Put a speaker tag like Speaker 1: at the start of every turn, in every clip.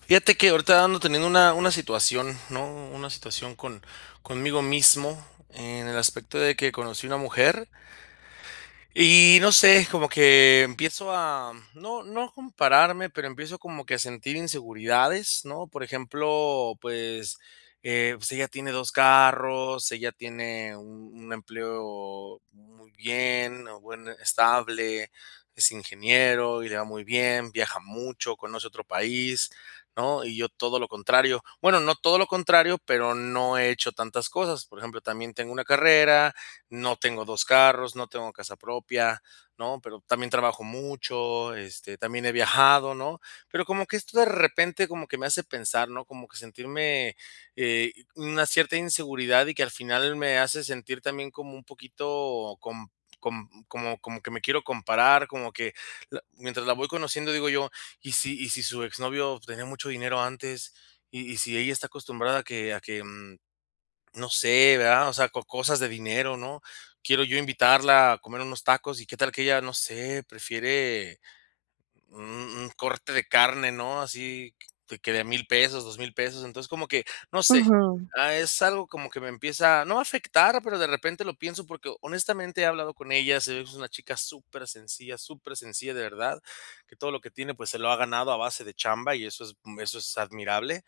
Speaker 1: Fíjate que ahorita ando teniendo una situación, ¿no? Una situación conmigo mismo en el aspecto de que conocí una mujer y no sé, como que empiezo a, no compararme, pero empiezo como que a sentir inseguridades, ¿no? Por ejemplo, pues, pues ella tiene dos carros, ella tiene un empleo muy bien, o buen, estable, es ingeniero y le va muy bien, viaja mucho, conoce otro país, ¿no? Y yo todo lo contrario. Bueno, no todo lo contrario, pero no he hecho tantas cosas. Por ejemplo, también tengo una carrera. No tengo dos carros, no tengo casa propia, ¿no? Pero también trabajo mucho, este, también he viajado, ¿no? Pero como que esto de repente como que me hace pensar, ¿no? Como que sentirme una cierta inseguridad y que al final me hace sentir también como un poquito como que me quiero comparar, como que mientras la voy conociendo digo yo: ¿Y si su exnovio tenía mucho dinero antes? Y si ella está acostumbrada a que no sé, ¿verdad? O sea, co cosas de dinero, ¿no? Quiero yo invitarla a comer unos tacos, y qué tal que ella, no sé, prefiere, un un corte de carne, ¿no? Así que de a 1,000 pesos, 2,000 pesos. Entonces, como que, no sé,
Speaker 2: Ujú,
Speaker 1: ah, es algo como que me empieza, no a afectar, pero de repente lo pienso porque honestamente he hablado con ella, se ve que es una chica súper sencilla, de verdad, que todo lo que tiene, pues se lo ha ganado a base de chamba y eso es admirable.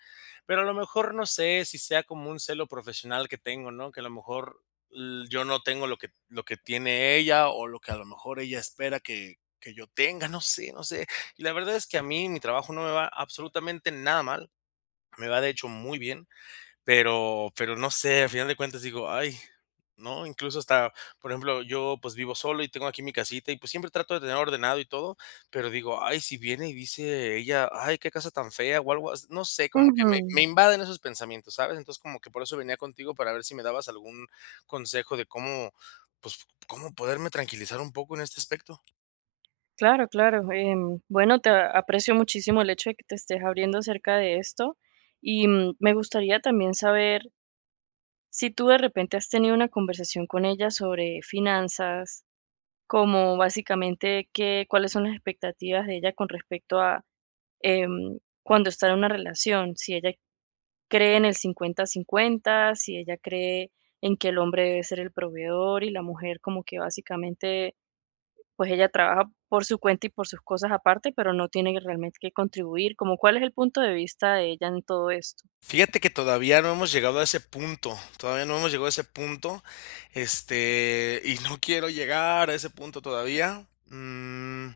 Speaker 1: Pero a lo mejor no sé si sea como un celo profesional que tengo, ¿no? Que a lo mejor l yo no tengo lo que tiene ella o lo que a lo mejor ella espera que yo tenga, no sé, no sé. Y la verdad es que a mí mi trabajo no me va absolutamente nada mal, me va de hecho muy bien, pero no sé, al final de cuentas digo: "Ay", ¿no? Incluso hasta, por ejemplo, yo, pues, vivo solo y tengo aquí mi casita y, pues, siempre trato de tener ordenado y todo, pero digo: "Ay, si viene y dice ella: 'Ay, qué casa tan fea'", o algo as no sé, como que me
Speaker 2: ujú.
Speaker 1: invaden esos pensamientos, ¿sabes? Entonces, como que por eso venía contigo para ver si me dabas algún consejo de cómo, pues, cómo poderme tranquilizar un poco en este aspecto.
Speaker 2: Claro, claro. Bueno, te aprecio muchísimo el hecho de que te estés abriendo acerca de esto y me gustaría también saber si tú de repente has tenido una conversación con ella sobre finanzas, como básicamente qué, cuáles son las expectativas de ella con respecto a em, cuando está en una relación, si ella cree en el 50-50, si ella cree en que el hombre debe ser el proveedor y la mujer como que básicamente pues ella trabaja por su cuenta y por sus cosas aparte, pero no tiene realmente que contribuir, como cuál es el punto de vista de ella en todo esto.
Speaker 1: Fíjate que todavía no hemos llegado a ese punto, todavía no hemos llegado a ese punto, este, y no quiero llegar a ese punto todavía. Mm,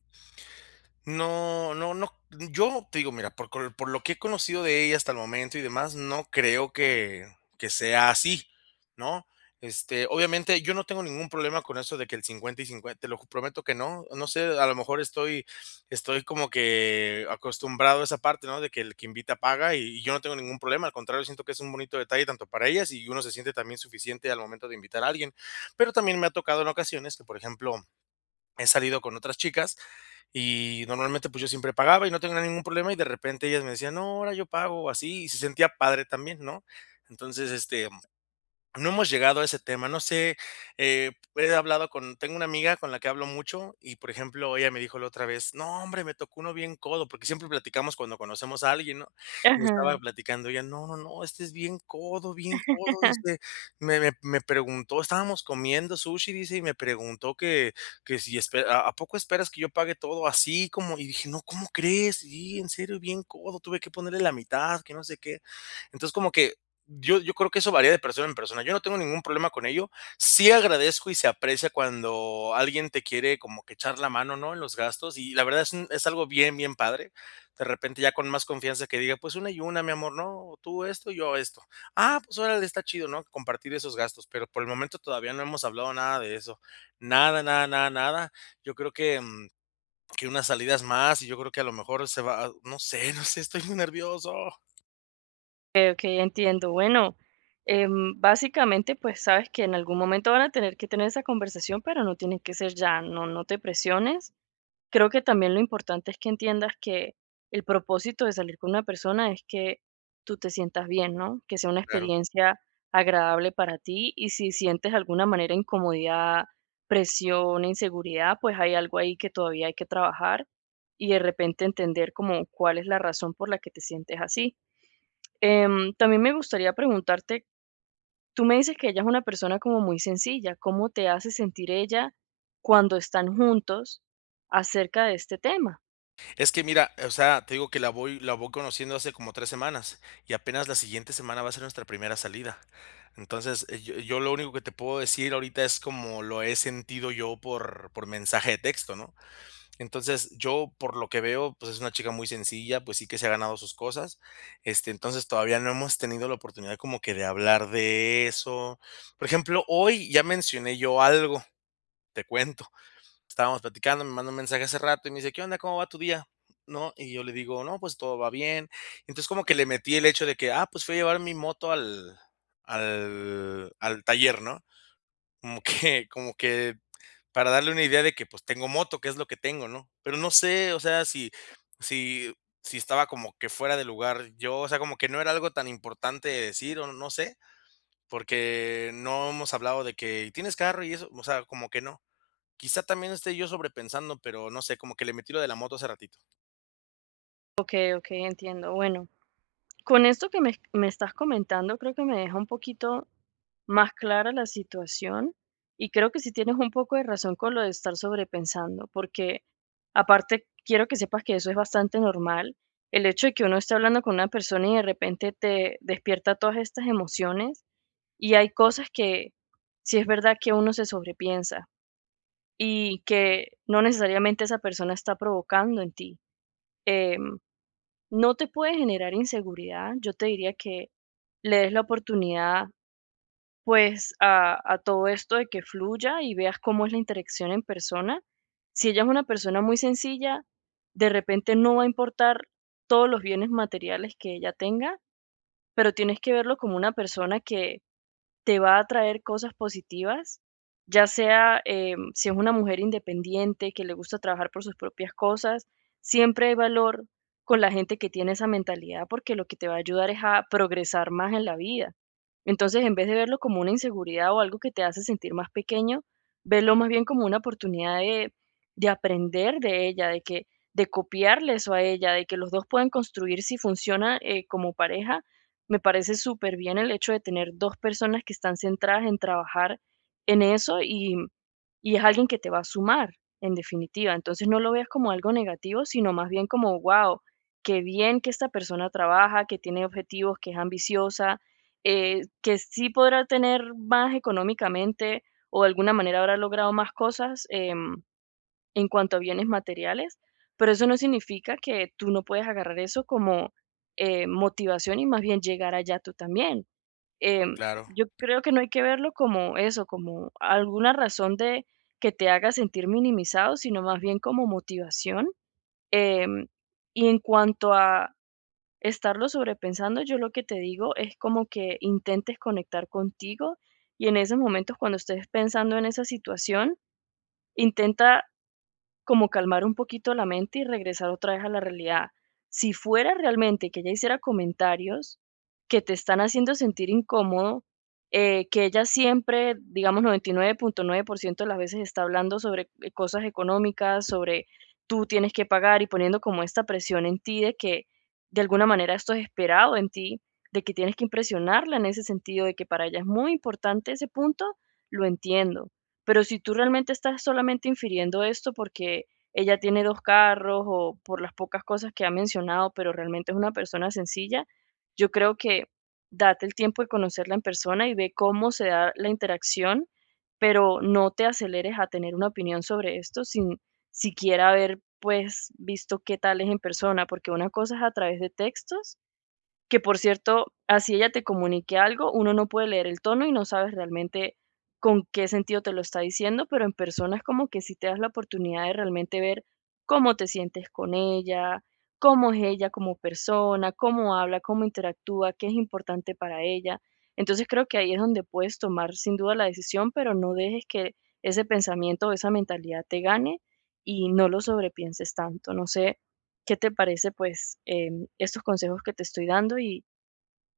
Speaker 1: no, no, no. Yo te digo, mira, por col por lo que he conocido de ella hasta el momento y demás, no creo que sea así, ¿no? Este, obviamente, yo no tengo ningún problema con eso de que el 50 y 50, te lo prometo que no. No sé, a lo mejor estoy como que acostumbrado a esa parte, ¿no? De que el que invita paga y yo no tengo ningún problema. Al contrario, siento que es un bonito detalle tanto para ellas y uno se siente también suficiente al momento de invitar a alguien. Pero también me ha tocado en ocasiones que, por ejemplo, he salido con otras chicas y normalmente, pues, yo siempre pagaba y no tenía ningún problema, y de repente ellas me decían: "No, ahora yo pago", o así, y se sentía padre también, ¿no? Entonces, este, no hemos llegado a ese tema, no sé, he hablado con tengo una amiga con la que hablo mucho y, por ejemplo, ella me dijo la otra vez: "No, hombre, me tocó uno bien codo", porque siempre platicamos cuando conocemos a alguien, ¿no? Y me estaba
Speaker 2: Ajá.
Speaker 1: platicando ella: "No, no, no, este es bien codo", dice, me preguntó, estábamos comiendo sushi, dice, y me preguntó que si espe "¿A poco esperas que yo pague todo así?", como y dije: "No, ¿cómo crees? Sí, en serio, bien codo, tuve que ponerle la mitad, que no sé qué". Entonces, como que yo creo que eso varía de persona en persona. Yo no tengo ningún problema con ello. Sí agradezco y se aprecia cuando alguien te quiere como que echar la mano, ¿no? En los gastos. Y la verdad es, es algo bien, bien padre. De repente ya con más confianza que diga, pues una y una, mi amor, ¿no? Tú esto, yo esto. Ah, pues órale, está chido, ¿no? Compartir esos gastos. Pero por el momento todavía no hemos hablado nada de eso. Nada, nada, nada, nada. Yo creo que unas salidas más y yo creo que a lo mejor se va, no sé, no sé, estoy muy nervioso.
Speaker 2: Okey, okey, entiendo. Bueno, básicamente, pues, sabes que en algún momento van a tener que tener esa conversación, pero no tiene que ser ya, no te presiones. Creo que también lo importante es que entiendas que el propósito de salir con una persona es que tú te sientas bien, ¿no? Que sea una
Speaker 1: Claro.
Speaker 2: experiencia agradable para ti, y si sientes de alguna manera incomodidad, presión, inseguridad, pues hay algo ahí que todavía hay que trabajar y de repente entender como cuál es la razón por la que te sientes así. También me gustaría preguntarte, tú me dices que ella es una persona como muy sencilla, ¿cómo te hace sentir ella cuando están juntos acerca de este tema?
Speaker 1: Es que mira, o sea, te digo que la voy conociendo hace como 3 semanas, y apenas la siguiente semana va a ser nuestra primera salida. Entonces, yo lo único que te puedo decir ahorita es como lo he sentido yo por mensaje de texto, ¿no? Entonces, yo, por lo que veo, pues, es una chica muy sencilla, pues, sí que se ha ganado sus cosas. Este, entonces, todavía no hemos tenido la oportunidad como que de hablar de eso. Por ejemplo, hoy ya mencioné yo algo, te cuento. Estábamos platicando, me mandó un mensaje hace rato y me dice: "¿Qué onda? ¿Cómo va tu día?", ¿no? Y yo le digo: "No, pues todo va bien". Entonces, como que le metí el hecho de que, ah, pues fui a llevar mi moto al taller, ¿no? Como que para darle una idea de que, pues, tengo moto, que es lo que tengo, ¿no? Pero no sé, o sea, si si estaba como que fuera de lugar yo, o sea, como que no era algo tan importante de decir, o no sé, porque no hemos hablado de que: "¿Tienes carro y eso?", o sea, como que no. Quizá también esté yo sobrepensando, pero no sé, como que le metí lo de la moto hace ratito.
Speaker 2: Ok, ok, entiendo. Bueno, con esto que me estás comentando, creo que me deja un poquito más clara la situación, y creo que sí tienes un poco de razón con lo de estar sobrepensando, porque aparte quiero que sepas que eso es bastante normal. El hecho de que uno esté hablando con una persona y de repente te despierta todas estas emociones, y hay cosas que sí es verdad que uno se sobrepiensa, y que no necesariamente esa persona está provocando en ti. Em no te puede generar inseguridad. Yo te diría que le des la oportunidad pues a todo esto, de que fluya y veas cómo es la interacción en persona. Si ella es una persona muy sencilla, de repente no va a importar todos los bienes materiales que ella tenga, pero tienes que verlo como una persona que te va a traer cosas positivas, ya sea si es una mujer independiente que le gusta trabajar por sus propias cosas, siempre hay valor con la gente que tiene esa mentalidad, porque lo que te va a ayudar es a progresar más en la vida. Entonces, en vez de verlo como una inseguridad o algo que te hace sentir más pequeño, verlo más bien como una oportunidad de aprender de ella, de que de copiarle eso a ella, de que los dos pueden construir si funciona, como pareja me parece súper bien el hecho de tener dos personas que están centradas en trabajar en eso y es alguien que te va a sumar, en definitiva. Entonces no lo veas como algo negativo, sino más bien como, wow, qué bien que esta persona trabaja, que tiene objetivos, que es ambiciosa, que sí podrá tener más económicamente o de alguna manera habrá logrado más cosas. En cuanto a bienes materiales, pero eso no significa que tú no puedes agarrar eso como motivación y más bien llegar allá tú también. Em,
Speaker 1: Claro.
Speaker 2: yo creo que no hay que verlo como eso, como alguna razón de que te haga sentir minimizado, sino más bien como motivación. Em, y en cuanto a estarlo sobrepensando, yo lo que te digo es como que intentes conectar contigo y en esos momentos cuando estés pensando en esa situación, intenta como calmar un poquito la mente y regresar otra vez a la realidad. Si fuera realmente que ella hiciera comentarios que te están haciendo sentir incómodo, que ella siempre, digamos, 99.9% de las veces está hablando sobre cosas económicas, sobre tú tienes que pagar y poniendo como esta presión en ti, de que de alguna manera esto es esperado en ti, de que tienes que impresionarla en ese sentido, de que para ella es muy importante ese punto, lo entiendo, pero si tú realmente estás solamente infiriendo esto porque ella tiene 2 carros o por las pocas cosas que ha mencionado, pero realmente es una persona sencilla, yo creo que date el tiempo de conocerla en persona y ve cómo se da la interacción, pero no te aceleres a tener una opinión sobre esto sin siquiera haber, pues, visto qué tal es en persona, porque una cosa es a través de textos, que por cierto, así ella te comunique algo, uno no puede leer el tono y no sabes realmente con qué sentido te lo está diciendo, pero en persona es como que si te das la oportunidad de realmente ver cómo te sientes con ella, cómo es ella como persona, cómo habla, cómo interactúa, qué es importante para ella. Entonces creo que ahí es donde puedes tomar sin duda la decisión, pero no dejes que ese pensamiento o esa mentalidad te gane y no lo sobrepienses tanto. No sé, ¿qué te parece, pues, estos consejos que te estoy dando, y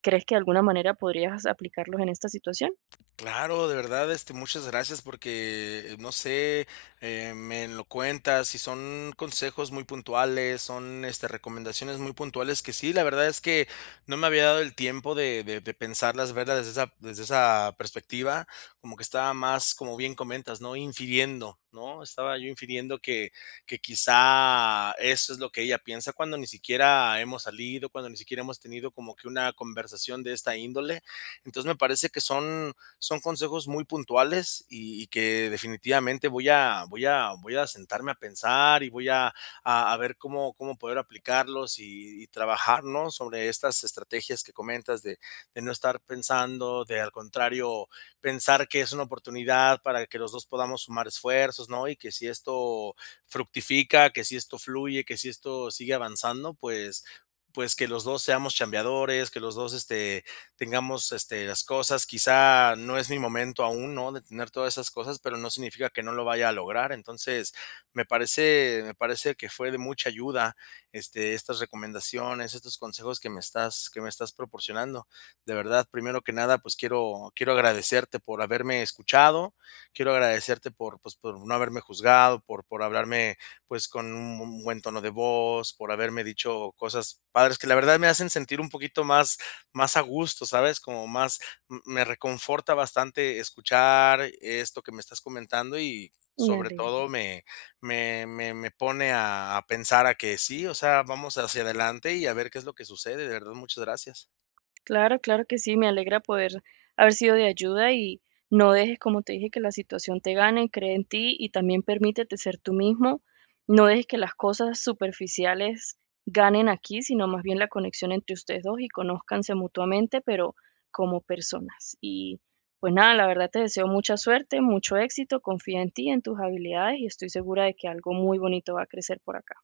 Speaker 2: crees que de alguna manera podrías aplicarlos en esta situación?
Speaker 1: Claro, de verdad, este, muchas gracias porque, no sé, me lo cuentas y son consejos muy puntuales, son, este, recomendaciones muy puntuales que sí, la verdad es que no me había dado el tiempo de pensarlas, verlas desde esa perspectiva, como que estaba más, como bien comentas, ¿no? Infiriendo, ¿no? Estaba yo infiriendo que quizá eso es lo que ella piensa cuando ni siquiera hemos salido, cuando ni siquiera hemos tenido como que una conversación de esta índole. Entonces me parece que son consejos muy puntuales y que definitivamente voy a sentarme a pensar y voy a, a ver cómo poder aplicarlos y trabajar, ¿no? Sobre estas estrategias que comentas de no estar pensando, de al contrario, pensar que es una oportunidad para que los dos podamos sumar esfuerzos, ¿no? Y que si esto fructifica, que si esto fluye, que si esto sigue avanzando, pues que los dos seamos chambeadores, que los dos este, tengamos este, las cosas. Quizá no es mi momento aún, ¿no? De tener todas esas cosas, pero no significa que no lo vaya a lograr. Entonces, me parece que fue de mucha ayuda este, estas recomendaciones, estos consejos que me estás, proporcionando. De verdad, primero que nada, pues quiero agradecerte por haberme escuchado, quiero agradecerte por, pues, por no haberme juzgado, por hablarme pues con un buen tono de voz, por haberme dicho cosas padres que la verdad me hacen sentir un poquito más a gusto, ¿sabes? Como más me reconforta bastante escuchar esto que me estás comentando y
Speaker 2: Me
Speaker 1: sobre
Speaker 2: alegro.
Speaker 1: todo me pone a pensar a que sí, o sea, vamos hacia adelante y a ver qué es lo que sucede. De verdad, muchas gracias.
Speaker 2: Claro, claro que sí, me alegra poder haber sido de ayuda, y no dejes, como te dije, que la situación te gane, cree en ti y también permítete ser tú mismo. No dejes que las cosas superficiales ganen aquí, sino más bien la conexión entre ustedes dos, y conózcanse mutuamente, pero como personas. Y pues nada, la verdad te deseo mucha suerte, mucho éxito, confía en ti, en tus habilidades, y estoy segura de que algo muy bonito va a crecer por acá.